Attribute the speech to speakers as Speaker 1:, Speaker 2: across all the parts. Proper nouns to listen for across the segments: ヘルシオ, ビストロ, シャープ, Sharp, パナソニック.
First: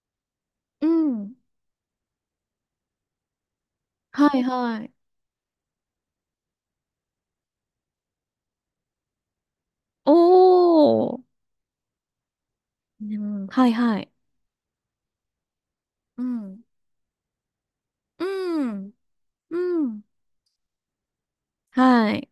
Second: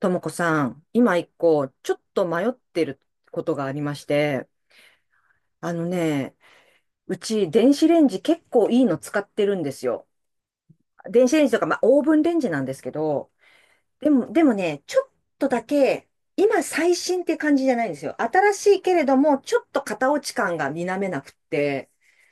Speaker 1: ともこさん、
Speaker 2: う
Speaker 1: 今一
Speaker 2: ん。
Speaker 1: 個、ちょっと迷ってることがありまし
Speaker 2: はい
Speaker 1: て、
Speaker 2: はい。
Speaker 1: あのね、うち電子レンジ結構いいの使ってるんですよ。
Speaker 2: おー。う
Speaker 1: 電子レンジとか、まあオーブンレンジなんですけど、
Speaker 2: ん。はいは
Speaker 1: で
Speaker 2: い。
Speaker 1: も、でもね、ちょっとだけ、
Speaker 2: うん。
Speaker 1: 今最新って感じじゃないんですよ。新
Speaker 2: う
Speaker 1: しい
Speaker 2: ん。
Speaker 1: けれども、ちょっと
Speaker 2: うん。
Speaker 1: 型落ち感が否めなくって、
Speaker 2: はい。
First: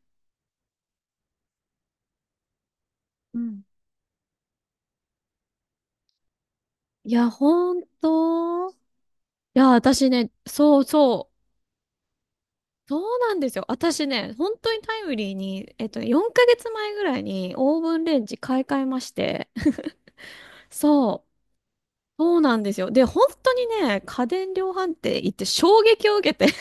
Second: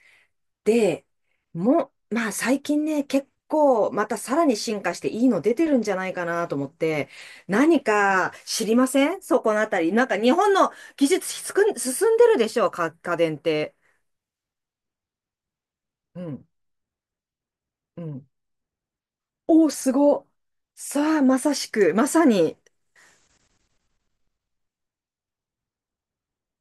Speaker 1: で、まあ最近ね、結
Speaker 2: うん。
Speaker 1: 構またさらに進化していいの出てるんじゃないかなと思って、
Speaker 2: いや、ほ
Speaker 1: 何
Speaker 2: ん
Speaker 1: か知
Speaker 2: と。い
Speaker 1: りませんそこの
Speaker 2: や、
Speaker 1: あたり？なん
Speaker 2: 私
Speaker 1: か
Speaker 2: ね、
Speaker 1: 日本の
Speaker 2: そう
Speaker 1: 技
Speaker 2: そ
Speaker 1: 術
Speaker 2: う。
Speaker 1: しつく進んでるでしょうか
Speaker 2: そ
Speaker 1: 家
Speaker 2: うな
Speaker 1: 電
Speaker 2: ん
Speaker 1: っ
Speaker 2: ですよ。
Speaker 1: て？
Speaker 2: 私ね、本当にタイムリーに、
Speaker 1: う
Speaker 2: 4
Speaker 1: ん、
Speaker 2: ヶ月前ぐらいにオーブ
Speaker 1: う
Speaker 2: ンレン
Speaker 1: ん。
Speaker 2: ジ買い替えまして。
Speaker 1: おー、すご。さあ、
Speaker 2: そう。
Speaker 1: まさしく、まさ
Speaker 2: そう
Speaker 1: に。
Speaker 2: なんですよ。で、本当にね、家電量販店行って衝撃を受けて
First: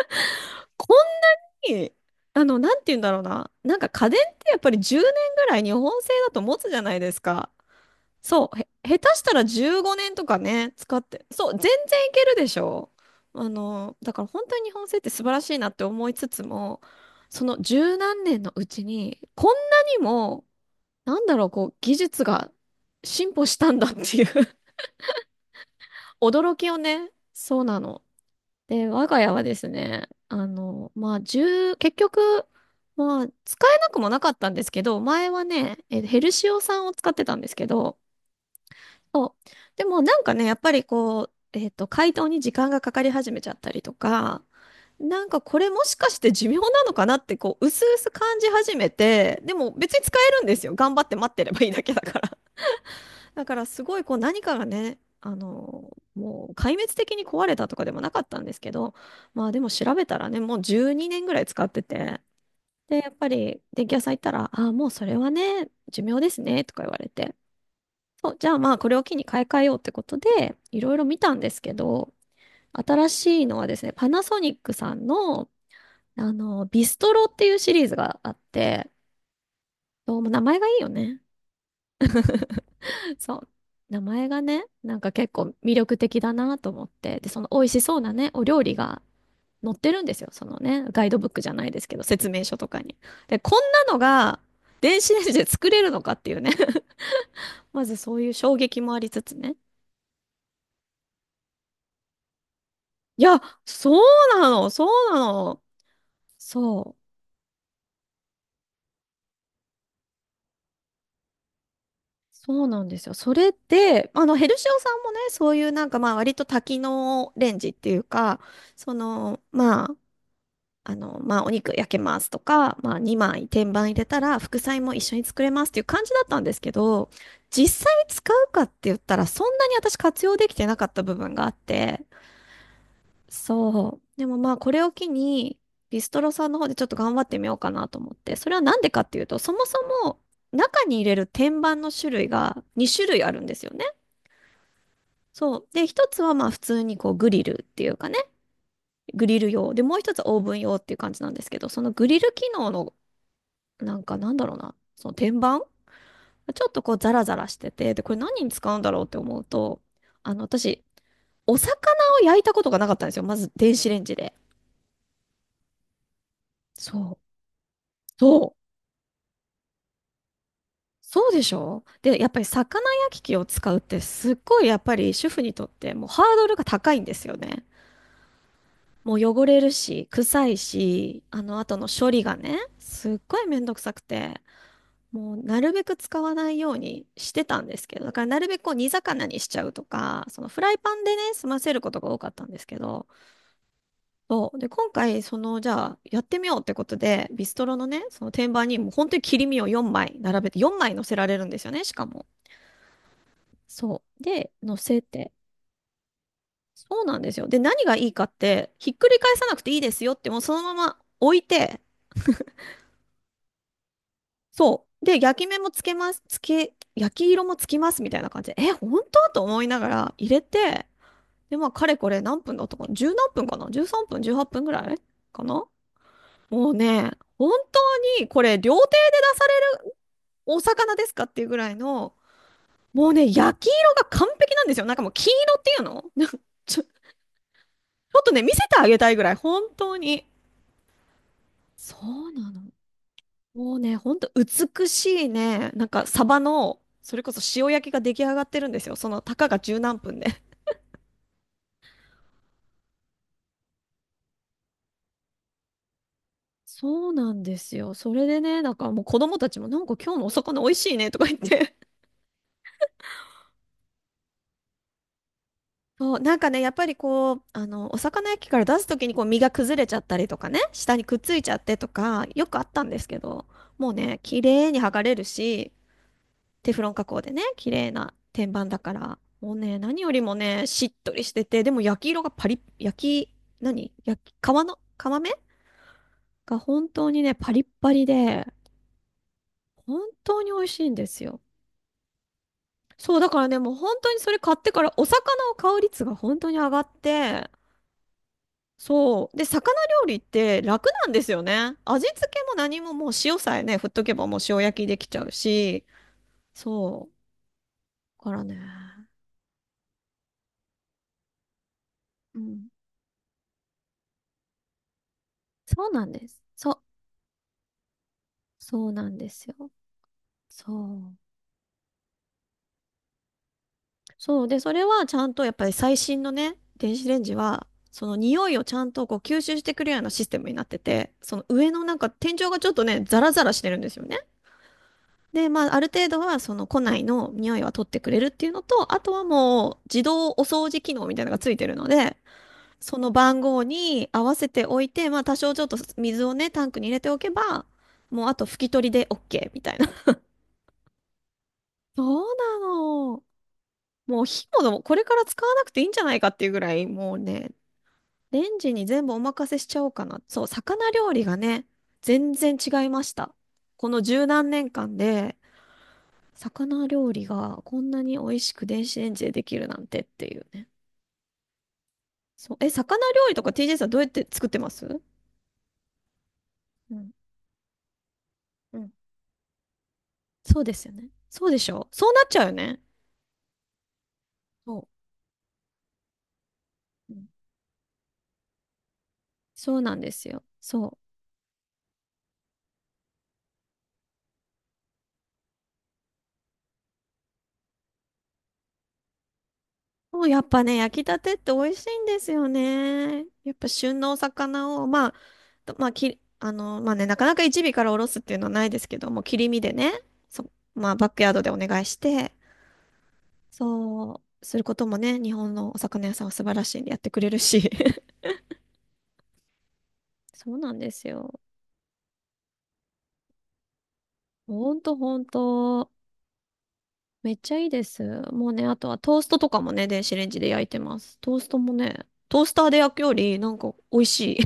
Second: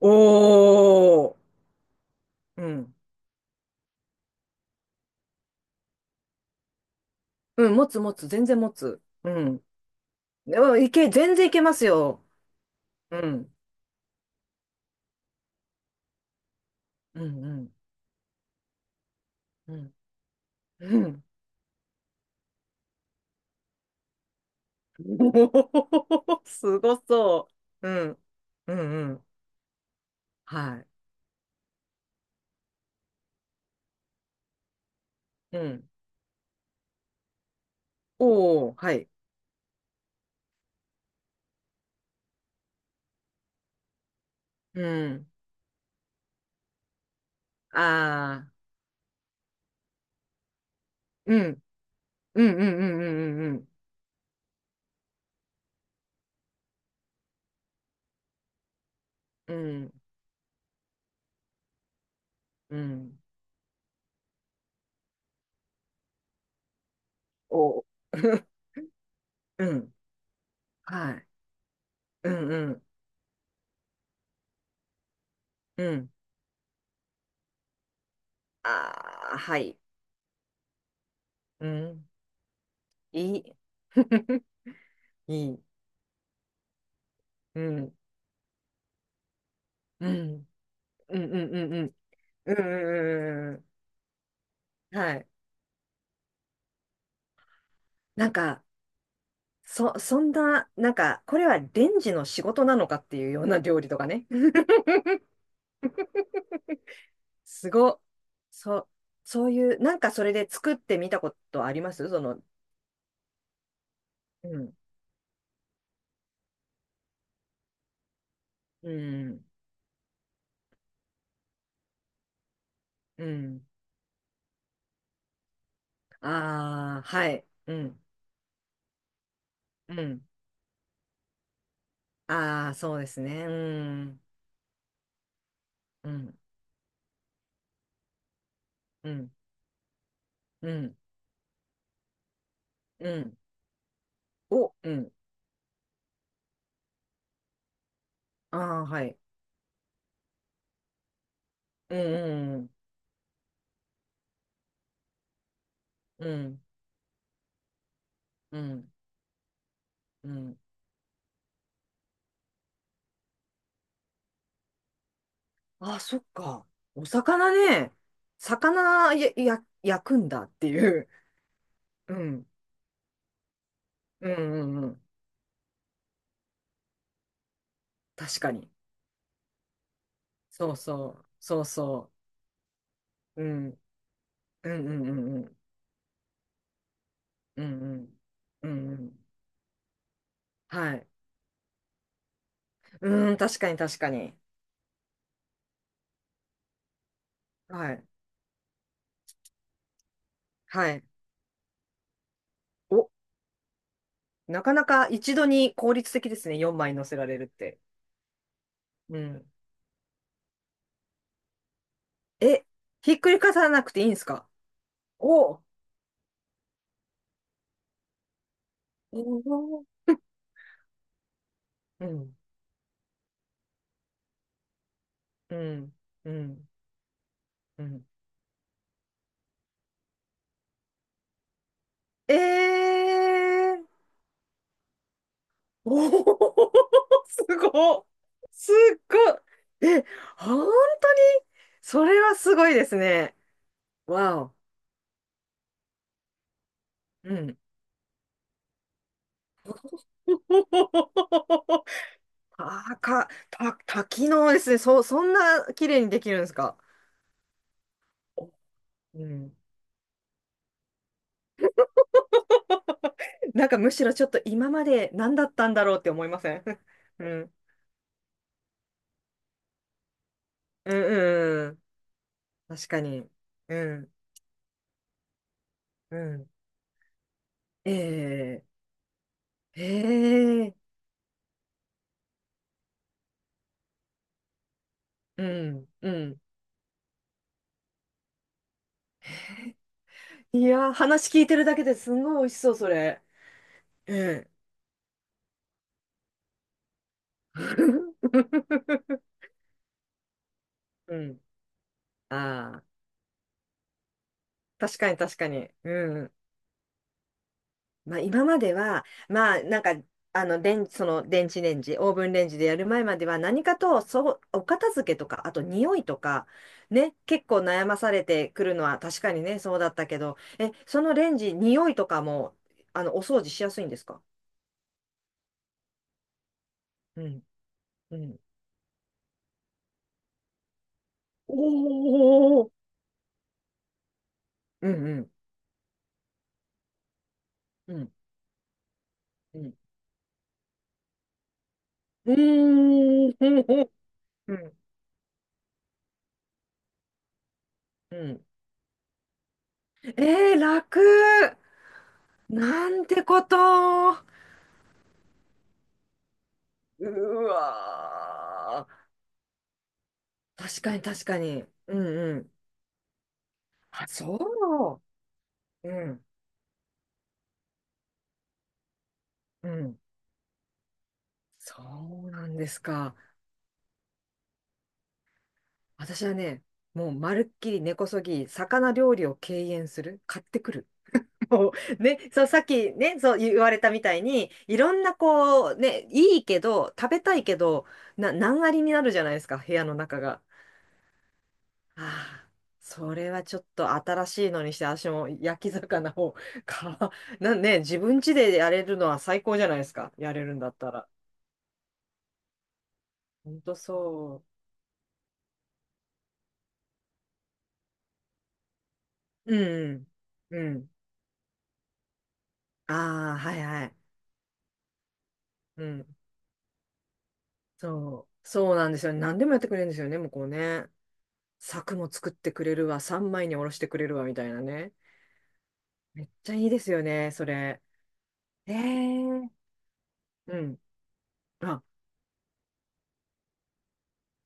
Speaker 1: お
Speaker 2: こ
Speaker 1: ー。
Speaker 2: んに、
Speaker 1: う
Speaker 2: なんて
Speaker 1: ん。
Speaker 2: 言うんだろうな。なんか家電ってやっぱり10年ぐらい日本製だと持つじゃないですか。
Speaker 1: うん、持つ持つ、全
Speaker 2: そう、
Speaker 1: 然持
Speaker 2: 下
Speaker 1: つ。
Speaker 2: 手し
Speaker 1: う
Speaker 2: たら
Speaker 1: ん。
Speaker 2: 15年とか
Speaker 1: で
Speaker 2: ね、
Speaker 1: も
Speaker 2: 使って。
Speaker 1: 全然
Speaker 2: そ
Speaker 1: い
Speaker 2: う、全
Speaker 1: け
Speaker 2: 然
Speaker 1: ます
Speaker 2: いけ
Speaker 1: よ。
Speaker 2: るでしょ？
Speaker 1: うん。
Speaker 2: だから本当に日本製って素晴らしいなって思いつつも、
Speaker 1: う
Speaker 2: そ
Speaker 1: ん、う
Speaker 2: の
Speaker 1: ん、
Speaker 2: 十何年のうちに、こん
Speaker 1: う
Speaker 2: な
Speaker 1: ん。
Speaker 2: にも、
Speaker 1: う
Speaker 2: な
Speaker 1: ん
Speaker 2: んだろう、こう、技術が進歩したんだっていう
Speaker 1: おお、
Speaker 2: 驚きを
Speaker 1: すご
Speaker 2: ね、
Speaker 1: そ
Speaker 2: そうな
Speaker 1: う。
Speaker 2: の。
Speaker 1: うん。う
Speaker 2: で、我
Speaker 1: んう
Speaker 2: が
Speaker 1: ん。
Speaker 2: 家はですね、
Speaker 1: はい。
Speaker 2: まあ、1結局、まあ、使えなくもなかったんですけど、前は
Speaker 1: う
Speaker 2: ね、
Speaker 1: ん。
Speaker 2: ヘルシオ酸を使ってたんですけど、
Speaker 1: おお、はい。
Speaker 2: そう。でもなんかね、やっぱりこう、解凍に時間がかかり始めちゃったりとか、
Speaker 1: う
Speaker 2: な
Speaker 1: ん。
Speaker 2: んかこれもしかして寿命なのかなって、こう、薄々感
Speaker 1: あ
Speaker 2: じ
Speaker 1: あ、
Speaker 2: 始めて、でも別に使えるんですよ。頑張って待っ
Speaker 1: う
Speaker 2: てれ
Speaker 1: ん。
Speaker 2: ばいいだけだから。
Speaker 1: うんうんう
Speaker 2: だ
Speaker 1: んう
Speaker 2: から
Speaker 1: ん
Speaker 2: すごいこう何かがね、もう壊滅的に壊れたとかでもなかったんですけど、まあ
Speaker 1: うん
Speaker 2: でも
Speaker 1: う
Speaker 2: 調
Speaker 1: ん。
Speaker 2: べたらね、もう12年ぐらい使ってて、
Speaker 1: うん。う
Speaker 2: で、やっ
Speaker 1: ん。
Speaker 2: ぱり電気屋さん行ったら、ああ、もうそれはね、寿命ですね、とか言われて、
Speaker 1: おお。
Speaker 2: そう、じゃあまあこれを機に買い替え
Speaker 1: う
Speaker 2: ようって
Speaker 1: ん。
Speaker 2: ことで、いろいろ
Speaker 1: は
Speaker 2: 見
Speaker 1: い。
Speaker 2: たんですけど、
Speaker 1: うんうん
Speaker 2: 新しいのはですね、パナソニックさんの、
Speaker 1: うん。
Speaker 2: ビストロっていうシリーズがあって、
Speaker 1: ああ、はい、
Speaker 2: どうも名前がいいよね。
Speaker 1: うん。
Speaker 2: そ
Speaker 1: い
Speaker 2: う。
Speaker 1: い。
Speaker 2: 名前が ね、なんか結
Speaker 1: い
Speaker 2: 構
Speaker 1: い。
Speaker 2: 魅力的だなと思って。で、その美
Speaker 1: う
Speaker 2: 味し
Speaker 1: ん。
Speaker 2: そうなね、お料理が載ってるん
Speaker 1: う
Speaker 2: ですよ。そ
Speaker 1: ん。
Speaker 2: のね、ガイド
Speaker 1: うん
Speaker 2: ブック
Speaker 1: う
Speaker 2: じゃ
Speaker 1: ん
Speaker 2: な
Speaker 1: う
Speaker 2: い
Speaker 1: ん
Speaker 2: で
Speaker 1: う
Speaker 2: すけ
Speaker 1: ん。
Speaker 2: ど、説明
Speaker 1: う
Speaker 2: 書
Speaker 1: んうん
Speaker 2: とかに。で、
Speaker 1: う
Speaker 2: こ
Speaker 1: んうん
Speaker 2: ん
Speaker 1: う
Speaker 2: なのが
Speaker 1: ん。
Speaker 2: 電子
Speaker 1: は
Speaker 2: レン
Speaker 1: い。
Speaker 2: ジで作れるのかっていうね。まずそうい
Speaker 1: な
Speaker 2: う
Speaker 1: ん
Speaker 2: 衝
Speaker 1: か、
Speaker 2: 撃もありつつね。
Speaker 1: そんな、なんか、これはレンジの仕事なのかって
Speaker 2: い
Speaker 1: いう
Speaker 2: や、
Speaker 1: ような料理
Speaker 2: そ
Speaker 1: とかね。
Speaker 2: うなの、そうなの。そう。
Speaker 1: すご。そう、そういう、なんかそれで作ってみたことあります？
Speaker 2: そうなんですよ。それで、ヘ
Speaker 1: う
Speaker 2: ルシ
Speaker 1: ん、
Speaker 2: オさんもね、そういうなんかまあ割と多機能レンジっていうか、
Speaker 1: う
Speaker 2: その、
Speaker 1: ん、
Speaker 2: まあ、まあ、お肉焼けますとか、まあ、
Speaker 1: う
Speaker 2: 2枚
Speaker 1: ん。
Speaker 2: 天板入れたら副菜も一緒に作れますっていう感じだったんですけ
Speaker 1: ああ、
Speaker 2: ど、
Speaker 1: はい、う
Speaker 2: 実
Speaker 1: ん、
Speaker 2: 際使うかって言ったらそんなに
Speaker 1: う
Speaker 2: 私
Speaker 1: ん。
Speaker 2: 活用できてなかった部分があって、
Speaker 1: ああ、そうですね。う
Speaker 2: そう。
Speaker 1: ん、
Speaker 2: でもまあ、これを機に、ビ
Speaker 1: う
Speaker 2: ストロ
Speaker 1: ん、
Speaker 2: さんの方でちょっと頑張ってみようかなと思って、それはなんでかっ
Speaker 1: う
Speaker 2: ていう
Speaker 1: ん、
Speaker 2: と、そもそも
Speaker 1: う
Speaker 2: 中に
Speaker 1: ん、
Speaker 2: 入れる天板の種類が2種
Speaker 1: う
Speaker 2: 類あ
Speaker 1: ん。
Speaker 2: るんですよね。
Speaker 1: お、うん。
Speaker 2: そう。で、一つはまあ普通にこうグリルっていうかね、
Speaker 1: ああ、はい。
Speaker 2: グリル用。で、もう一つはオーブン用っていう感じなんですけど、その
Speaker 1: う
Speaker 2: グリル機
Speaker 1: ん、うん、
Speaker 2: 能のなんかなんだろうな、その天板
Speaker 1: うん、
Speaker 2: ちょっとこうザラザラしてて、で、これ何に
Speaker 1: う
Speaker 2: 使うん
Speaker 1: ん、
Speaker 2: だろうって思うと、
Speaker 1: うん。
Speaker 2: 私、お魚を焼いたことがなかったんですよ。まず電子レンジで。
Speaker 1: ああ、そっか。お
Speaker 2: そう。
Speaker 1: 魚ね。
Speaker 2: そう。
Speaker 1: 魚焼くんだっていう。
Speaker 2: そうでしょ？
Speaker 1: う
Speaker 2: で、やっぱり
Speaker 1: ん、
Speaker 2: 魚焼き器を使うって
Speaker 1: う
Speaker 2: す
Speaker 1: ん、
Speaker 2: っごいや
Speaker 1: う
Speaker 2: っ
Speaker 1: ん、う
Speaker 2: ぱ
Speaker 1: ん。
Speaker 2: り主婦にとってもうハードルが高いんですよね。
Speaker 1: 確かに。
Speaker 2: もう汚れるし、臭い
Speaker 1: そうそ
Speaker 2: し、
Speaker 1: う、
Speaker 2: あの
Speaker 1: そう
Speaker 2: 後の処
Speaker 1: そ
Speaker 2: 理がね、すっご
Speaker 1: う。う
Speaker 2: いめんどく
Speaker 1: ん、
Speaker 2: さくて。
Speaker 1: うん、う
Speaker 2: も
Speaker 1: ん、
Speaker 2: う
Speaker 1: うん、
Speaker 2: なるべく使わないようにしてた
Speaker 1: う
Speaker 2: んで
Speaker 1: ん、う
Speaker 2: すけど、だ
Speaker 1: ん、
Speaker 2: からなるべく
Speaker 1: う
Speaker 2: こ
Speaker 1: ん、
Speaker 2: う煮
Speaker 1: うんうん。
Speaker 2: 魚にしちゃうとか、そのフライパ
Speaker 1: は
Speaker 2: ン
Speaker 1: い。
Speaker 2: でね、済ませることが多かったんですけど、
Speaker 1: うん、確かに、確かに。
Speaker 2: そう。で、今回、じゃあ、やってみようってことで、ビストロの
Speaker 1: は
Speaker 2: ね、
Speaker 1: い、
Speaker 2: その天板にもう本当に切り身を4枚並べて、4
Speaker 1: は
Speaker 2: 枚乗
Speaker 1: い。
Speaker 2: せられるんですよね、しかも。
Speaker 1: お、
Speaker 2: そう。で、
Speaker 1: なか
Speaker 2: 乗
Speaker 1: な
Speaker 2: せ
Speaker 1: か
Speaker 2: て。
Speaker 1: 一度に効率的ですね。4枚
Speaker 2: そう
Speaker 1: 乗せ
Speaker 2: なん
Speaker 1: ら
Speaker 2: で
Speaker 1: れ
Speaker 2: す
Speaker 1: るっ
Speaker 2: よ。で、
Speaker 1: て。
Speaker 2: 何がいいかって、ひっくり
Speaker 1: う
Speaker 2: 返さ
Speaker 1: ん。
Speaker 2: なくていいですよって、もうそのまま置いて、
Speaker 1: え、ひっくり返さなくていいんですか？
Speaker 2: そう。で、焼き
Speaker 1: お、
Speaker 2: 目
Speaker 1: お
Speaker 2: もつけます。焼き色もつきますみたいな感じで、え、本当？と思いな
Speaker 1: ー、
Speaker 2: がら入れて、で、まあ、かれ
Speaker 1: う
Speaker 2: これ
Speaker 1: ん、
Speaker 2: 何分だったかな？じゅう何分かな？ 13 分、18分ぐらいか
Speaker 1: う
Speaker 2: な？
Speaker 1: ん、うん、
Speaker 2: もうね、本
Speaker 1: う
Speaker 2: 当
Speaker 1: ん。
Speaker 2: にこれ料亭で出されるお魚ですかっていうぐらいの、
Speaker 1: え
Speaker 2: もうね、焼き色
Speaker 1: ー
Speaker 2: が完璧なんですよ。なんかもう黄色っていうの
Speaker 1: お
Speaker 2: なんか ち
Speaker 1: お、すごっ。
Speaker 2: ょっとね、見せて
Speaker 1: す
Speaker 2: あげ
Speaker 1: っ
Speaker 2: たいぐ
Speaker 1: ご
Speaker 2: らい、本
Speaker 1: い。
Speaker 2: 当
Speaker 1: え、
Speaker 2: に。
Speaker 1: 本当に
Speaker 2: そ
Speaker 1: それ
Speaker 2: う
Speaker 1: は
Speaker 2: な
Speaker 1: す
Speaker 2: の。
Speaker 1: ごいですね。
Speaker 2: もうね、ほんと
Speaker 1: わお。
Speaker 2: 美しいね、なんかサバの、それこ
Speaker 1: う
Speaker 2: そ
Speaker 1: ん。
Speaker 2: 塩焼きが出来上がってるんですよ。その、たかが十何分で。
Speaker 1: あー多機能ですね。そんな綺麗にできるんですか？
Speaker 2: そうなんですよ。それでね、なんかもう子
Speaker 1: う
Speaker 2: 供た
Speaker 1: ん。
Speaker 2: ちも、なんか今日のお魚美味しいねとか言って。
Speaker 1: なんかむしろちょっと今まで何だったんだろ うって
Speaker 2: そう、
Speaker 1: 思い
Speaker 2: なん
Speaker 1: ま
Speaker 2: か
Speaker 1: せ
Speaker 2: ね、
Speaker 1: ん？
Speaker 2: やっぱり
Speaker 1: う
Speaker 2: こう、
Speaker 1: ん。
Speaker 2: お魚焼きから出すときにこう身が崩れちゃったりとかね、
Speaker 1: う
Speaker 2: 下
Speaker 1: ん
Speaker 2: にくっついちゃっ
Speaker 1: うんう
Speaker 2: て
Speaker 1: ん。
Speaker 2: とか、よくあった
Speaker 1: 確
Speaker 2: んで
Speaker 1: か
Speaker 2: すけ
Speaker 1: に。
Speaker 2: ど、
Speaker 1: う
Speaker 2: もう
Speaker 1: ん。
Speaker 2: ね、綺麗に剥がれるし、
Speaker 1: うん。
Speaker 2: テフロン加工でね、綺麗な天
Speaker 1: ええ、
Speaker 2: 板だから、もうね、何よりもね、
Speaker 1: え
Speaker 2: し
Speaker 1: え、
Speaker 2: っとりしてて、でも焼き色がパリッ、焼き、何焼き、皮の、皮目
Speaker 1: うん。うん。
Speaker 2: が本当にね、パリッパリで、本当に美
Speaker 1: い
Speaker 2: 味しい
Speaker 1: やー、
Speaker 2: んです
Speaker 1: 話
Speaker 2: よ。
Speaker 1: 聞いてるだけですんごい美味しそう、そ
Speaker 2: そう、
Speaker 1: れ。
Speaker 2: だからね、もう本当にそ
Speaker 1: う
Speaker 2: れ
Speaker 1: ん。
Speaker 2: 買ってから、お魚を買う率が本当に上がって、そう。で、魚料理って楽なん
Speaker 1: う
Speaker 2: です
Speaker 1: ん。
Speaker 2: よね。味付けも何
Speaker 1: ああ、
Speaker 2: ももう塩さえね、振っとけばもう塩焼きで
Speaker 1: 確
Speaker 2: き
Speaker 1: か
Speaker 2: ち
Speaker 1: に、
Speaker 2: ゃう
Speaker 1: 確かに。
Speaker 2: し、
Speaker 1: うん。
Speaker 2: そう。
Speaker 1: まあ
Speaker 2: だから
Speaker 1: 今
Speaker 2: ね。
Speaker 1: までは、まあなんか、その電子レンジ、オーブン
Speaker 2: う
Speaker 1: レンジで
Speaker 2: ん。
Speaker 1: やる前までは何かと、そう、お片付けとか、あと
Speaker 2: そう
Speaker 1: 匂
Speaker 2: な
Speaker 1: い
Speaker 2: ん
Speaker 1: と
Speaker 2: です。
Speaker 1: か、
Speaker 2: そう。
Speaker 1: ね、結構悩まされてくるの
Speaker 2: そう
Speaker 1: は
Speaker 2: なん
Speaker 1: 確
Speaker 2: で
Speaker 1: かに
Speaker 2: す
Speaker 1: ね、
Speaker 2: よ。
Speaker 1: そうだったけど、え、
Speaker 2: そ
Speaker 1: その
Speaker 2: う。
Speaker 1: レンジ、匂いとかも、お掃除しやすいんですか？
Speaker 2: そう。で、それはちゃんとやっぱり最新のね、電子レン
Speaker 1: う
Speaker 2: ジ
Speaker 1: ん。
Speaker 2: は、その
Speaker 1: うん。
Speaker 2: 匂いをちゃんとこう吸収してくれるようなシステムになってて、その
Speaker 1: お
Speaker 2: 上のなんか天井がちょ
Speaker 1: ー、
Speaker 2: っとね、ザラザラしてるんですよね。
Speaker 1: うん、うん。
Speaker 2: で、まあ、ある程度はその庫内の匂いは取っ
Speaker 1: う
Speaker 2: てく
Speaker 1: ん。
Speaker 2: れるっていうのと、あとは
Speaker 1: う
Speaker 2: も
Speaker 1: ん。
Speaker 2: う自動お掃除機能みたいなのがついてるので、
Speaker 1: う
Speaker 2: その
Speaker 1: ーん、
Speaker 2: 番
Speaker 1: ほう
Speaker 2: 号
Speaker 1: ほう。
Speaker 2: に合わせ
Speaker 1: う
Speaker 2: て
Speaker 1: ん、
Speaker 2: おいて、まあ多少ちょっと水をね、タンクに入れておけば、
Speaker 1: う
Speaker 2: もうあ
Speaker 1: ん。
Speaker 2: と拭き取りで OK みたいな。
Speaker 1: えー、楽。
Speaker 2: そうな
Speaker 1: なんて
Speaker 2: の。
Speaker 1: こと。
Speaker 2: もう火もこれから使わなくていいんじゃないかっていうぐらい、
Speaker 1: う
Speaker 2: もうね、レンジに
Speaker 1: わ
Speaker 2: 全部お任せしちゃおうかな。そう、
Speaker 1: ー。確
Speaker 2: 魚
Speaker 1: かに、
Speaker 2: 料理
Speaker 1: 確
Speaker 2: が
Speaker 1: かに。
Speaker 2: ね、
Speaker 1: うん、
Speaker 2: 全
Speaker 1: うん。
Speaker 2: 然違いました。この
Speaker 1: あ、
Speaker 2: 十何年間
Speaker 1: そ
Speaker 2: で、
Speaker 1: う。うん、
Speaker 2: 魚料理がこんなに美味しく電子レンジでできる
Speaker 1: う
Speaker 2: なん
Speaker 1: ん。
Speaker 2: てっていうね。
Speaker 1: そうな
Speaker 2: そう、
Speaker 1: んで
Speaker 2: え、
Speaker 1: す
Speaker 2: 魚
Speaker 1: か。
Speaker 2: 料理とか TJ さんどうやって作ってます？
Speaker 1: 私はね、
Speaker 2: う
Speaker 1: も
Speaker 2: ん、
Speaker 1: うまるっきり根こそぎ、
Speaker 2: うん。
Speaker 1: 魚料理を敬遠する。買っ
Speaker 2: そ
Speaker 1: て
Speaker 2: うで
Speaker 1: く
Speaker 2: す
Speaker 1: る。
Speaker 2: よね。そうでし
Speaker 1: も
Speaker 2: ょ？
Speaker 1: う、
Speaker 2: そう
Speaker 1: ね、
Speaker 2: なっちゃ
Speaker 1: そ
Speaker 2: う
Speaker 1: う、
Speaker 2: よ
Speaker 1: さっ
Speaker 2: ね。
Speaker 1: きね、そう言われたみたいに、い
Speaker 2: そ
Speaker 1: ろんなこう、ね、いいけど、食
Speaker 2: う。う
Speaker 1: べ
Speaker 2: ん、
Speaker 1: たいけど、難ありになるじゃないですか、部
Speaker 2: そう
Speaker 1: 屋
Speaker 2: な
Speaker 1: の
Speaker 2: んで
Speaker 1: 中
Speaker 2: す
Speaker 1: が。
Speaker 2: よ。そう。
Speaker 1: ああ、それはちょっと新しいのにして、私も焼き魚を か、なんね、自分家でやれるのは最高じゃないですか。
Speaker 2: もう
Speaker 1: や
Speaker 2: や
Speaker 1: れ
Speaker 2: っ
Speaker 1: るん
Speaker 2: ぱ
Speaker 1: だっ
Speaker 2: ね、
Speaker 1: た
Speaker 2: 焼き
Speaker 1: ら。
Speaker 2: たてって美味しいんですよね。
Speaker 1: ほ
Speaker 2: やっ
Speaker 1: ん
Speaker 2: ぱ
Speaker 1: と
Speaker 2: 旬のお
Speaker 1: そ
Speaker 2: 魚を、まあ、とまあ、き、あの、まあね、なかなか一尾からおろすっていうのはないですけども、切り
Speaker 1: う。
Speaker 2: 身で
Speaker 1: う
Speaker 2: ね、
Speaker 1: ん。う
Speaker 2: ま
Speaker 1: ん。
Speaker 2: あ、バックヤードでお願いして、
Speaker 1: ああ、はいはい。
Speaker 2: そう、することもね、日本のお
Speaker 1: う
Speaker 2: 魚屋
Speaker 1: ん。
Speaker 2: さんは素晴らしいんでやってくれるし。
Speaker 1: そう。そうなんですよね。何でもやってくれるんですよね、向こう
Speaker 2: そうなん
Speaker 1: ね。
Speaker 2: ですよ。
Speaker 1: 柵も作ってくれるわ、三枚におろしてくれるわ、みたいな
Speaker 2: ほん
Speaker 1: ね。
Speaker 2: とほんと。
Speaker 1: めっちゃいいですよね、
Speaker 2: めっ
Speaker 1: そ
Speaker 2: ちゃいい
Speaker 1: れ。
Speaker 2: です。もうね、
Speaker 1: え
Speaker 2: あとはトーストと
Speaker 1: え、
Speaker 2: かもね、電子レンジで
Speaker 1: う
Speaker 2: 焼いて
Speaker 1: ん。
Speaker 2: ます。トーストも
Speaker 1: あ、
Speaker 2: ね、トースターで焼くより、なんか美味しい。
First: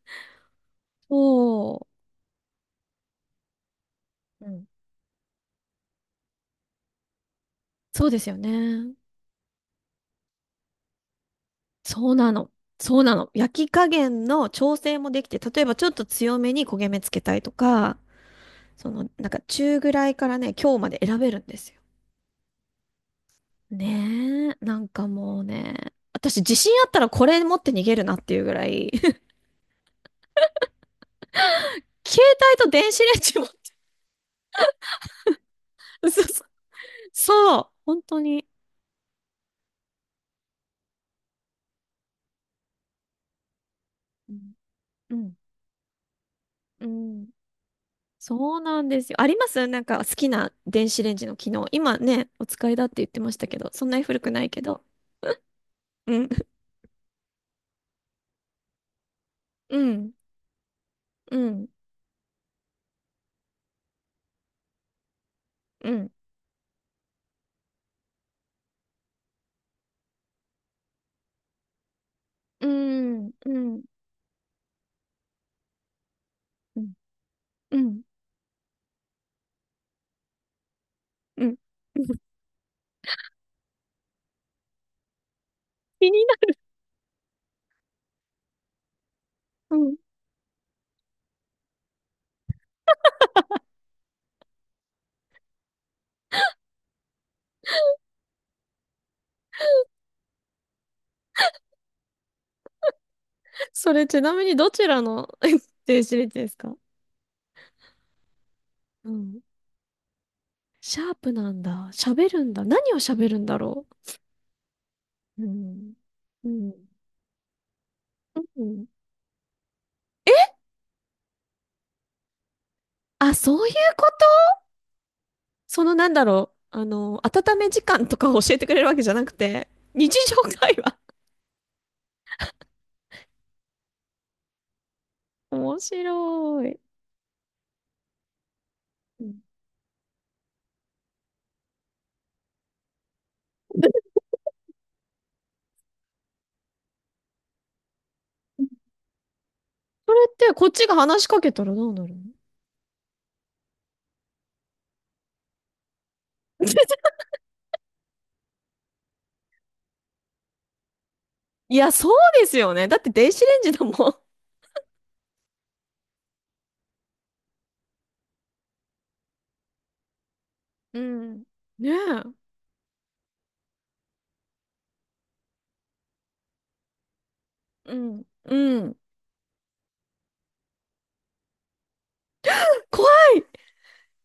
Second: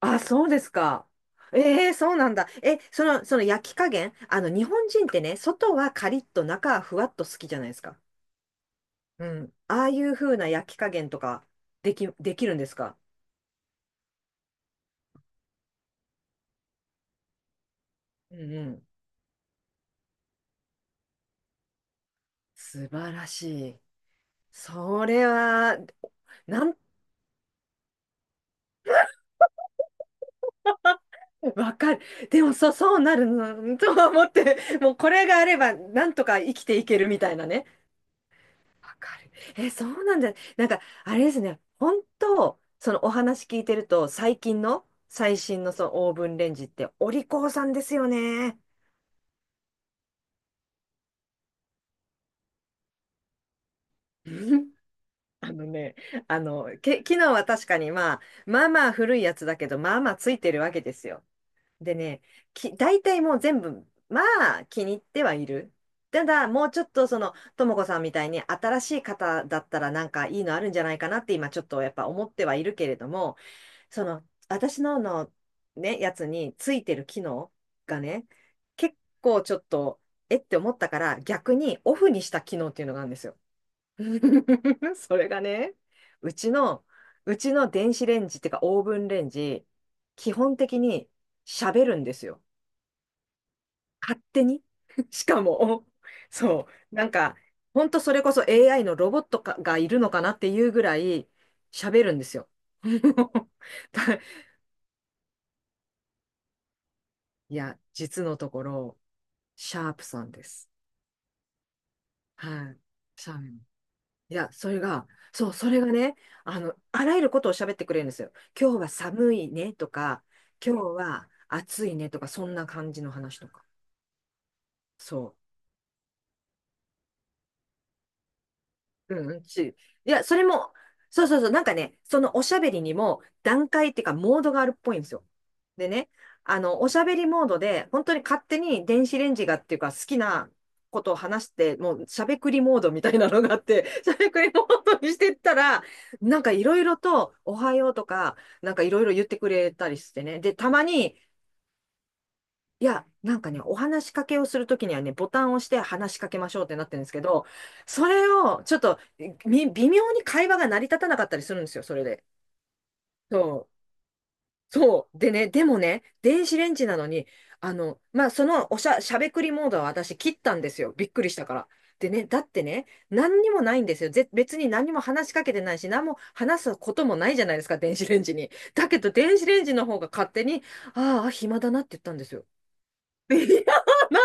Speaker 1: あ、そうですか。
Speaker 2: そ
Speaker 1: ええ、そうなんだ。え、その焼き加減、
Speaker 2: う。う
Speaker 1: 日
Speaker 2: ん
Speaker 1: 本人ってね、外はカリッと中はふわっと好きじゃないですか。
Speaker 2: そうですよね。
Speaker 1: うん。ああいう風な焼き加減とか、
Speaker 2: そうな
Speaker 1: でき
Speaker 2: の。
Speaker 1: るんですか？
Speaker 2: そうなの。焼き加減の調整もできて、例えばちょっと強めに焦げ目つけたいとか、
Speaker 1: うん、うん。
Speaker 2: なんか中ぐらいからね、今日まで選べるんですよ。
Speaker 1: 素晴らしい。
Speaker 2: ねえ、なん
Speaker 1: そ
Speaker 2: か
Speaker 1: れ
Speaker 2: もう
Speaker 1: は、
Speaker 2: ね、私自
Speaker 1: な
Speaker 2: 信
Speaker 1: ん、
Speaker 2: あったらこれ持って逃げるなっていうぐらい、
Speaker 1: わかる。
Speaker 2: 携
Speaker 1: でも、
Speaker 2: 帯
Speaker 1: そ
Speaker 2: と
Speaker 1: う、
Speaker 2: 電
Speaker 1: そ
Speaker 2: 子
Speaker 1: う
Speaker 2: レ
Speaker 1: な
Speaker 2: ン
Speaker 1: る
Speaker 2: ジも
Speaker 1: の、とは思って、もうこれがあれば、な
Speaker 2: 嘘
Speaker 1: んとか
Speaker 2: 嘘
Speaker 1: 生きていけるみたいな
Speaker 2: そ
Speaker 1: ね。
Speaker 2: う、本当に。
Speaker 1: わかる。え、そうなんだ。なんか、あれですね。本当、そのお話聞いてると、
Speaker 2: う
Speaker 1: 最
Speaker 2: ん
Speaker 1: 近の、
Speaker 2: うん、
Speaker 1: 最新のそのオーブンレンジっ
Speaker 2: う
Speaker 1: て、お利
Speaker 2: ん
Speaker 1: 口さんですよ
Speaker 2: そ
Speaker 1: ね。
Speaker 2: うなんですよ。ありますなんか好きな電子レンジの機能。今ね、お使いだって言ってましたけど、そんなに古 くない
Speaker 1: う
Speaker 2: け
Speaker 1: ん
Speaker 2: ど。
Speaker 1: あのね、
Speaker 2: うん
Speaker 1: 機能は確かにまあ、まあまあ古いやつだけ
Speaker 2: う
Speaker 1: ど、まあま
Speaker 2: ん、
Speaker 1: あついてるわけですよ。
Speaker 2: うん、
Speaker 1: でね、大体もう全部、まあ気に入ってはいる。
Speaker 2: うん、
Speaker 1: ただ、もうちょっとともこさんみたいに新しい方だったらなんかいいのあるんじゃないかなって今ちょっとやっぱ思ってはい
Speaker 2: う
Speaker 1: るけれど
Speaker 2: ん、
Speaker 1: も、
Speaker 2: うん、うん、
Speaker 1: その、私のね、やつについてる機能
Speaker 2: う
Speaker 1: が
Speaker 2: ん、
Speaker 1: ね、結構ちょっと、えって思ったから、
Speaker 2: う
Speaker 1: 逆
Speaker 2: ん。
Speaker 1: にオフ にした機能っていうのがあるんですよ。それがね、
Speaker 2: 気に
Speaker 1: う
Speaker 2: な
Speaker 1: ち
Speaker 2: る。
Speaker 1: の、うちの電子レンジっていうかオーブンレンジ、
Speaker 2: うん。
Speaker 1: 基本的に喋るんですよ。勝手に。しかも、そう、なんか、ほんとそれこそ AI のロボットかがいるのかなっていうぐらい喋るんですよ。
Speaker 2: そ れち
Speaker 1: だ
Speaker 2: なみにどちらの 電子レンジですか？
Speaker 1: いや、実のところ、
Speaker 2: うん。
Speaker 1: シャープさんです。
Speaker 2: シャープなんだ。喋るんだ。
Speaker 1: はい。
Speaker 2: 何を喋
Speaker 1: シャ
Speaker 2: る
Speaker 1: ー
Speaker 2: ん
Speaker 1: プ。
Speaker 2: だろ
Speaker 1: いや、それが、
Speaker 2: う。う
Speaker 1: そう、それが
Speaker 2: ん。
Speaker 1: ね、
Speaker 2: うん。
Speaker 1: あらゆることを喋ってくれるんですよ。
Speaker 2: う
Speaker 1: 今日
Speaker 2: ん。
Speaker 1: は寒いねとか、今日は暑いねとか、そんな感じの
Speaker 2: あ、
Speaker 1: 話と
Speaker 2: そ
Speaker 1: か。
Speaker 2: ういうこと？
Speaker 1: そう。
Speaker 2: なんだろう。温め時間とかを教えてくれるわけじゃなく
Speaker 1: うん、つ
Speaker 2: て、
Speaker 1: い。い
Speaker 2: 日
Speaker 1: や、
Speaker 2: 常
Speaker 1: それも、
Speaker 2: 会話。
Speaker 1: そうそうそう、なんかね、そのおしゃべりにも段階っていうか、モードがあるっぽいんですよ。
Speaker 2: 面
Speaker 1: でね、
Speaker 2: 白い。
Speaker 1: おしゃべりモードで、本当に勝手に電子
Speaker 2: う
Speaker 1: レン
Speaker 2: ん。
Speaker 1: ジがっていうか、好きなことを話して、もうしゃべくりモードみたいなのがあって、しゃ べくりモードにしてったら、なんかいろいろと、おはようとか、なんかいろいろ言ってくれたり
Speaker 2: そ
Speaker 1: し
Speaker 2: れ
Speaker 1: て
Speaker 2: っ
Speaker 1: ね。
Speaker 2: て
Speaker 1: で、
Speaker 2: こっ
Speaker 1: たま
Speaker 2: ちが
Speaker 1: に、
Speaker 2: 話しかけたらどうなるの？
Speaker 1: いや、なんかね、お話しかけをするときにはね、ボタンを押して話しかけましょうってなってるんで すけど、それをちょっと微妙に会話が成り立たなかったりするんで
Speaker 2: い
Speaker 1: すよ、
Speaker 2: や、
Speaker 1: それ
Speaker 2: そう
Speaker 1: で。
Speaker 2: ですよね。だって電子レ
Speaker 1: そ
Speaker 2: ンジだ
Speaker 1: う。
Speaker 2: もん。
Speaker 1: そう。でね、でもね、電子レンジなのに、まあ、そのおしゃ、しゃべくりモードは私切ったんですよ。
Speaker 2: う
Speaker 1: びっくりし
Speaker 2: ん。
Speaker 1: たから。
Speaker 2: ね
Speaker 1: でね、だ
Speaker 2: え。
Speaker 1: ってね、何にもないんですよ。別に何にも話しかけてないし、何も話すこともないじゃないですか、
Speaker 2: う
Speaker 1: 電子レン
Speaker 2: ん。
Speaker 1: ジに。
Speaker 2: う
Speaker 1: だ
Speaker 2: ん。
Speaker 1: けど、電子レンジの方が勝手に、ああ、暇だなって言ったんですよ。
Speaker 2: 怖
Speaker 1: いや、
Speaker 2: い。
Speaker 1: な、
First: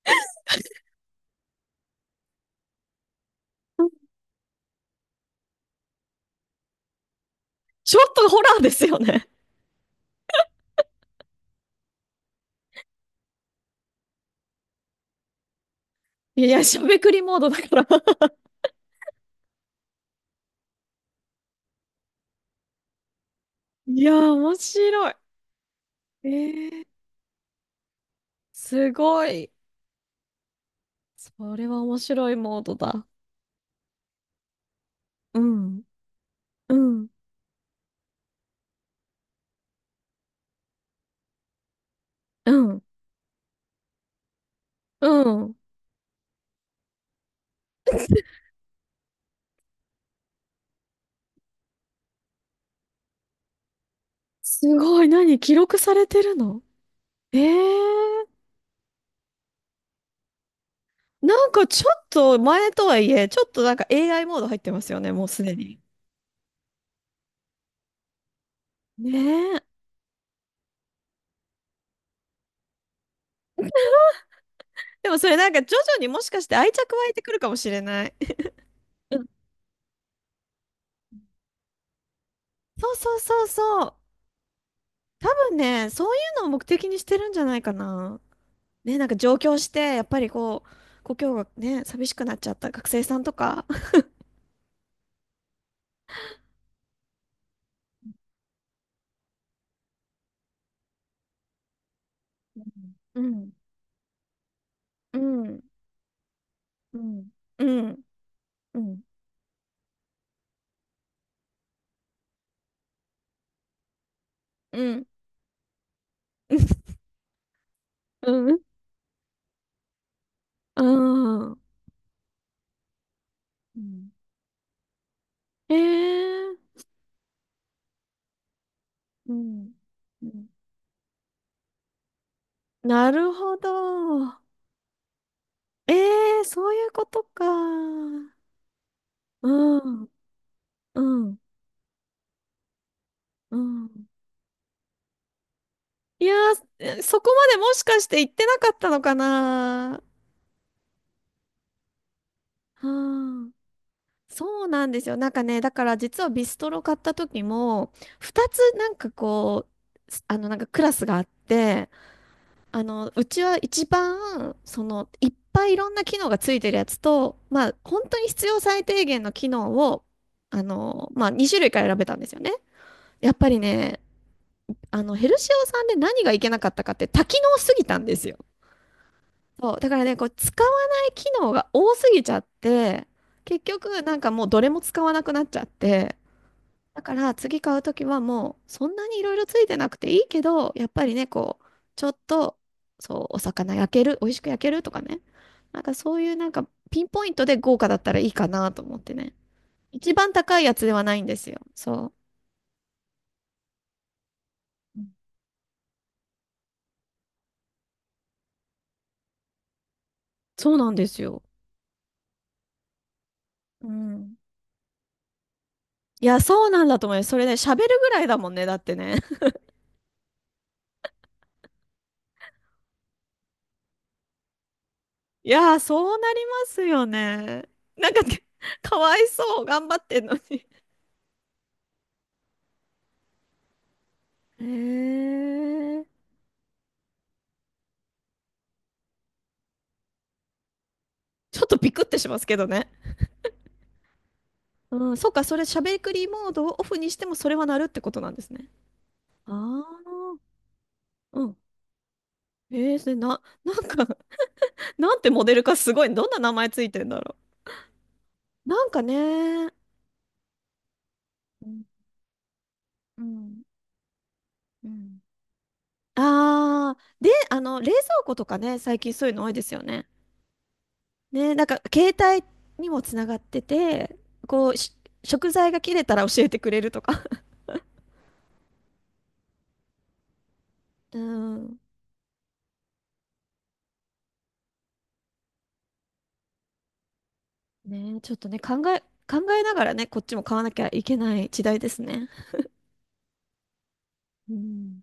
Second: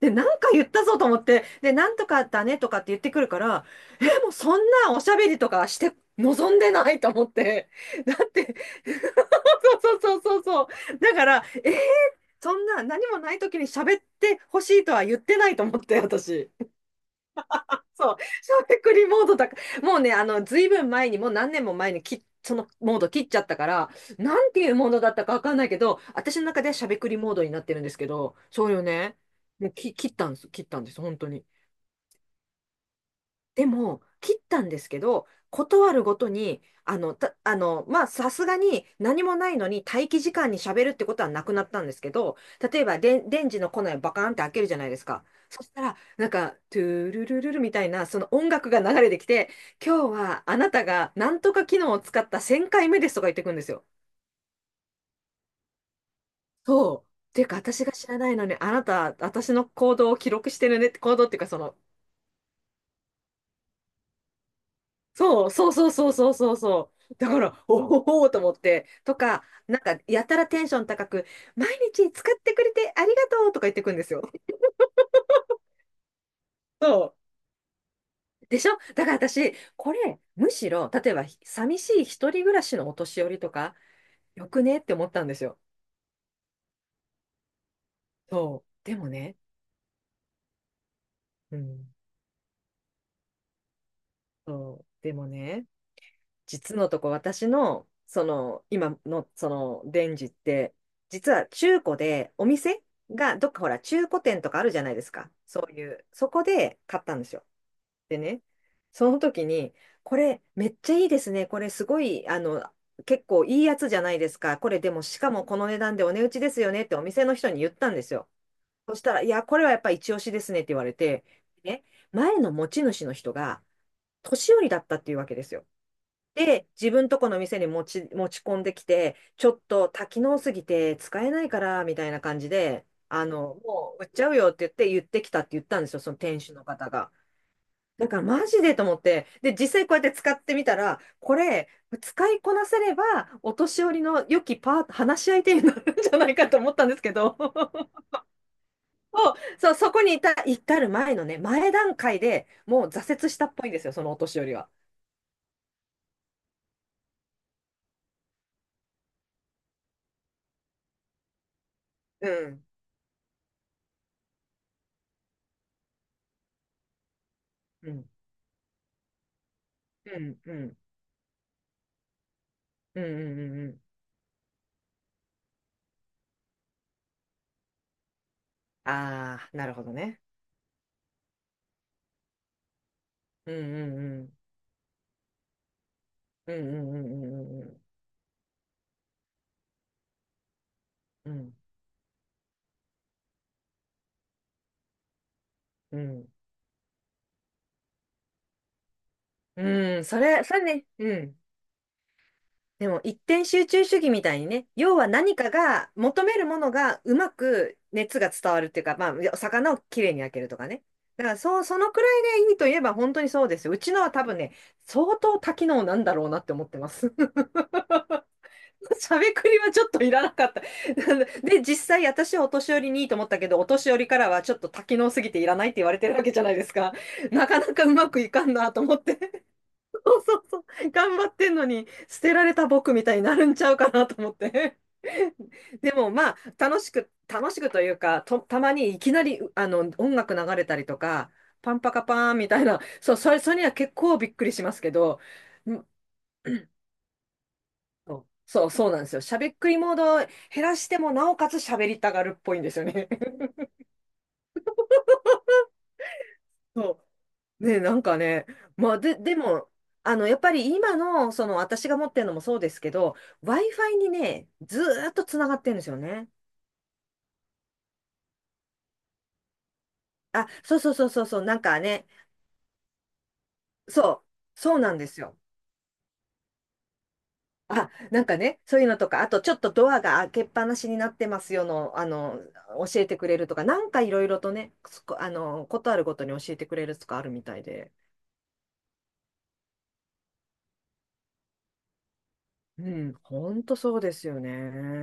Speaker 1: で、なんか言ったぞと思って、で、なんとかだねとかって言ってくるから、え、もうそんなおしゃべりとかして望んでないと思って、
Speaker 2: ちょっ
Speaker 1: だ
Speaker 2: と
Speaker 1: っ
Speaker 2: ホラ
Speaker 1: て、
Speaker 2: ーですよね。
Speaker 1: そうそうそうそうそう、だから、そんな何もない時に喋ってほしいとは言ってないと思って、
Speaker 2: い
Speaker 1: 私。
Speaker 2: や、しゃべくりモードだから。
Speaker 1: そう、小テクリモードだから、もうね、ずいぶん前に、もう何年も前にそのモード切っちゃったから、
Speaker 2: いやー、
Speaker 1: なん
Speaker 2: 面
Speaker 1: ていうモード
Speaker 2: 白
Speaker 1: だ
Speaker 2: い。
Speaker 1: ったかわかんないけど、
Speaker 2: え
Speaker 1: 私の中ではし
Speaker 2: ー、
Speaker 1: ゃべくりモードになってるんですけど、それを
Speaker 2: す
Speaker 1: ね、
Speaker 2: ごい。
Speaker 1: もうき、切ったんです、本当に。
Speaker 2: それは面白いモードだ。
Speaker 1: でも、切ったんですけど、
Speaker 2: うん、
Speaker 1: 断るごとに、
Speaker 2: うん、
Speaker 1: まあ、さすがに何もないのに待機時間に喋るってことはなくなったんですけど、
Speaker 2: う
Speaker 1: 例
Speaker 2: ん、
Speaker 1: えばで、電池のコネをバカーンって開けるじゃないです
Speaker 2: う
Speaker 1: か。
Speaker 2: ん。
Speaker 1: そしたら、なんか、トゥルルルルみたいな、その音楽が流れてきて、今日はあなたがなんとか機能を使った1000回目ですとか言ってくるんですよ。
Speaker 2: すごい。何記録されてるの？
Speaker 1: そう。っ
Speaker 2: え
Speaker 1: ていうか、私が知ら
Speaker 2: ー、
Speaker 1: ないのに、あなた、私の行動を記録してるね行動っていう
Speaker 2: な
Speaker 1: か、
Speaker 2: ん
Speaker 1: そ
Speaker 2: か
Speaker 1: の、
Speaker 2: ちょっと前とはいえ、ちょっとなんか AI モード入ってますよね、もうす
Speaker 1: そう、
Speaker 2: で
Speaker 1: そう
Speaker 2: に。
Speaker 1: そうそうそうそうそう。だから、おおと思って、とか、
Speaker 2: ねえ。
Speaker 1: なんか、やたらテンション高く、毎日使ってくれてありがとうとか言ってくんですよ。
Speaker 2: でもそれなんか徐々にもしかして愛着 湧い
Speaker 1: そ
Speaker 2: てくるかもしれない。
Speaker 1: う。でしょだから
Speaker 2: うん
Speaker 1: 私、これ、むしろ、例えば、寂しい一人暮らし
Speaker 2: そ
Speaker 1: のお
Speaker 2: うそう
Speaker 1: 年寄り
Speaker 2: そう
Speaker 1: とか、
Speaker 2: そう。
Speaker 1: よくねって思ったん
Speaker 2: 多
Speaker 1: です
Speaker 2: 分
Speaker 1: よ。
Speaker 2: ね、そういうのを目的にしてるんじゃないかな。
Speaker 1: そう。で
Speaker 2: ね、なん
Speaker 1: も
Speaker 2: か
Speaker 1: ね、
Speaker 2: 上京して、やっぱりこう、故郷が
Speaker 1: う
Speaker 2: ね、
Speaker 1: ん。
Speaker 2: 寂しくなっちゃった学生さんとか。
Speaker 1: そう。でもね、実のとこ私の、その、今のその、デンジって、実は中古でお店
Speaker 2: う
Speaker 1: が、ど
Speaker 2: ん、
Speaker 1: っかほら、中古店とかあるじゃないです
Speaker 2: う
Speaker 1: か。
Speaker 2: ん、うん、
Speaker 1: そういう、そこで
Speaker 2: う
Speaker 1: 買ったんで
Speaker 2: ん、
Speaker 1: すよ。
Speaker 2: うん、
Speaker 1: でね、
Speaker 2: うん、
Speaker 1: その時に、これめっちゃいいですね。これすごい、結構いいやつじゃないですか。こ
Speaker 2: う
Speaker 1: れで
Speaker 2: ん、う
Speaker 1: も、
Speaker 2: ん。
Speaker 1: しかもこの値段でお値打ちですよねって お店の人に言ったんですよ。そしたら、いや、これはやっぱ一押しですねって言われて、ね、前の持ち主の人が年寄りだったっていうわけですよ。
Speaker 2: えー、
Speaker 1: で、自分とこの店に持ち込んできて、
Speaker 2: う
Speaker 1: ちょっ
Speaker 2: ん、
Speaker 1: と多機
Speaker 2: う
Speaker 1: 能
Speaker 2: ん。
Speaker 1: すぎて使えないから、みたいな感じで、
Speaker 2: な
Speaker 1: あ
Speaker 2: るほ
Speaker 1: の、もう売っちゃう
Speaker 2: ど。
Speaker 1: よって言って言ってきたって言ったんで
Speaker 2: え
Speaker 1: すよ、その店
Speaker 2: ー、
Speaker 1: 主の
Speaker 2: そうい
Speaker 1: 方
Speaker 2: うこ
Speaker 1: が。
Speaker 2: とか。
Speaker 1: だか
Speaker 2: う
Speaker 1: ら
Speaker 2: ん、
Speaker 1: マジでと思って、
Speaker 2: う
Speaker 1: で、実際こうやって使ってみたら、こ
Speaker 2: ん、
Speaker 1: れ、使いこなせれば、お
Speaker 2: う
Speaker 1: 年寄り
Speaker 2: ん。
Speaker 1: の良きパート、話し相手になるんじゃ
Speaker 2: い
Speaker 1: な
Speaker 2: や
Speaker 1: いかと思ったんです
Speaker 2: ー、
Speaker 1: け
Speaker 2: そこ
Speaker 1: ど、
Speaker 2: までもしかして 言ってなかったのか
Speaker 1: そそうそ
Speaker 2: な。
Speaker 1: こに至る前のね、前段階でもう挫折した
Speaker 2: はあ、
Speaker 1: っぽいんですよ、そのお年寄り
Speaker 2: そう
Speaker 1: は。
Speaker 2: なんですよ。なんかね、だから実はビストロ買った時も、2つなんかこう、すあのなんかクラスがあって、
Speaker 1: うん。
Speaker 2: うちは一番、いっぱいいろんな機能がついてるやつと、まあ、
Speaker 1: う
Speaker 2: 本
Speaker 1: ん。
Speaker 2: 当に必要最低限の機能を、
Speaker 1: うん。うん。
Speaker 2: まあ、2種類から選べたんですよね。
Speaker 1: うん。う
Speaker 2: やっ
Speaker 1: ん。う
Speaker 2: ぱり
Speaker 1: ん。うん
Speaker 2: ね、ヘルシオさんで何がいけなかったかって多機能すぎたんですよ。
Speaker 1: ああ、なる
Speaker 2: そう、
Speaker 1: ほ
Speaker 2: だ
Speaker 1: ど
Speaker 2: からね、
Speaker 1: ね。
Speaker 2: こう、使わない機能が多すぎちゃって、
Speaker 1: うん
Speaker 2: 結
Speaker 1: うん
Speaker 2: 局、なん
Speaker 1: う
Speaker 2: か
Speaker 1: ん。
Speaker 2: もうどれも使わなくなっちゃって、
Speaker 1: うんうんう
Speaker 2: だ
Speaker 1: ん
Speaker 2: から
Speaker 1: うん
Speaker 2: 次
Speaker 1: う
Speaker 2: 買
Speaker 1: ん
Speaker 2: うときはもう、そんなにいろいろついてなくていいけど、やっぱりね、
Speaker 1: うん。
Speaker 2: こう、ちょっと、そう、お魚焼ける、美味しく焼けるとかね。なんか
Speaker 1: う
Speaker 2: そう
Speaker 1: ん。
Speaker 2: いうなんか、ピンポイントで豪華だったらいいかなと思ってね。
Speaker 1: うん、
Speaker 2: 一
Speaker 1: そ
Speaker 2: 番
Speaker 1: れ、そ
Speaker 2: 高い
Speaker 1: れ
Speaker 2: やつ
Speaker 1: ね。
Speaker 2: ではな
Speaker 1: う
Speaker 2: いんで
Speaker 1: ん。
Speaker 2: すよ。そ
Speaker 1: でも一点集中主義みたいにね、要
Speaker 2: う。う
Speaker 1: は
Speaker 2: ん
Speaker 1: 何かが求めるものがうまく熱が伝わるっていうか、まあ、魚をきれいに焼けるとか
Speaker 2: そう
Speaker 1: ね。
Speaker 2: なんです
Speaker 1: だから
Speaker 2: よ。
Speaker 1: そう、そのくらいでいいといえば本当にそうですよ。う
Speaker 2: う
Speaker 1: ちのは多
Speaker 2: ん。
Speaker 1: 分ね、相当多機能なんだ
Speaker 2: い
Speaker 1: ろうな
Speaker 2: や、
Speaker 1: って思
Speaker 2: そ
Speaker 1: っ
Speaker 2: う
Speaker 1: て
Speaker 2: なん
Speaker 1: ま
Speaker 2: だと
Speaker 1: す。
Speaker 2: 思います。それね、喋るぐらいだもんね、だって
Speaker 1: し
Speaker 2: ね。
Speaker 1: ゃべくりはちょっといらなかった。で、実際私はお年寄りにいいと思ったけど、お年寄りからはちょっと多機能すぎてい
Speaker 2: い
Speaker 1: らないっ
Speaker 2: や
Speaker 1: て
Speaker 2: ー、
Speaker 1: 言われて
Speaker 2: そ
Speaker 1: る
Speaker 2: う
Speaker 1: わ
Speaker 2: な
Speaker 1: けじゃ
Speaker 2: り
Speaker 1: な
Speaker 2: ま
Speaker 1: いです
Speaker 2: す
Speaker 1: か。
Speaker 2: よ
Speaker 1: なか
Speaker 2: ね。
Speaker 1: なかうま
Speaker 2: なん
Speaker 1: く
Speaker 2: か
Speaker 1: い
Speaker 2: ね、
Speaker 1: かんなと 思
Speaker 2: か
Speaker 1: っ
Speaker 2: わ
Speaker 1: て。
Speaker 2: いそう、頑 張
Speaker 1: そ
Speaker 2: って
Speaker 1: う
Speaker 2: んの
Speaker 1: そうそう。
Speaker 2: に。
Speaker 1: 頑張ってんのに、捨てられた僕みたいになるんちゃうかなと思っ
Speaker 2: へ
Speaker 1: て。で
Speaker 2: え。
Speaker 1: もまあ、楽しくというか、と、たまにいきなり、音楽流れたりとか、
Speaker 2: ちょっ
Speaker 1: パ
Speaker 2: と
Speaker 1: ンパ
Speaker 2: ビク
Speaker 1: カ
Speaker 2: ってし
Speaker 1: パー
Speaker 2: ま
Speaker 1: ン
Speaker 2: す
Speaker 1: み
Speaker 2: け
Speaker 1: たい
Speaker 2: ど
Speaker 1: な、
Speaker 2: ね。
Speaker 1: そう、それには結構びっくりしますけ
Speaker 2: うん、
Speaker 1: ど、
Speaker 2: そうか、それ、しゃべくりモードをオフにしても、それはなるってこ
Speaker 1: そ
Speaker 2: と
Speaker 1: う、
Speaker 2: なんですね。
Speaker 1: そうそうなんですよ。しゃべ
Speaker 2: あ
Speaker 1: っくり
Speaker 2: あ、
Speaker 1: モードを減らしても、なお
Speaker 2: う
Speaker 1: かつ
Speaker 2: ん。
Speaker 1: 喋りたがるっぽいんで
Speaker 2: え
Speaker 1: すよ
Speaker 2: ー、
Speaker 1: ね。
Speaker 2: それな、なんか なんてモデルかすごい、どんな名前ついて
Speaker 1: そ
Speaker 2: んだろ
Speaker 1: う。ね、なんかね、
Speaker 2: う。なんか
Speaker 1: でも、
Speaker 2: ね、
Speaker 1: あの、やっぱり今の、その、
Speaker 2: うん
Speaker 1: 私が持ってるのもそうですけど、
Speaker 2: うん
Speaker 1: Wi-Fi にね、ず
Speaker 2: う
Speaker 1: ーっ
Speaker 2: ん
Speaker 1: とつながってるんですよね。
Speaker 2: ああー、で、冷蔵庫とかね、最近そういうの多いですよね。
Speaker 1: あ、そう、
Speaker 2: ね、
Speaker 1: なん
Speaker 2: なんか
Speaker 1: かね、
Speaker 2: 携帯にもつながってて、
Speaker 1: そう、
Speaker 2: こう、
Speaker 1: そうなんですよ。
Speaker 2: 食材が切れたら教えてくれるとか。
Speaker 1: あ、なんかね、そういうのとか、あとちょっとドアが開けっぱなしになっ
Speaker 2: う
Speaker 1: てますよ
Speaker 2: ん。
Speaker 1: の、教えてくれるとか、なんかいろいろとね、すこあの、ことあるごとに教えてくれるとかあるみたいで。
Speaker 2: ね、ちょっとね、考えながらね、こっちも買わなきゃいけない時代ですね。
Speaker 1: うん、本当そうですよね。
Speaker 2: うん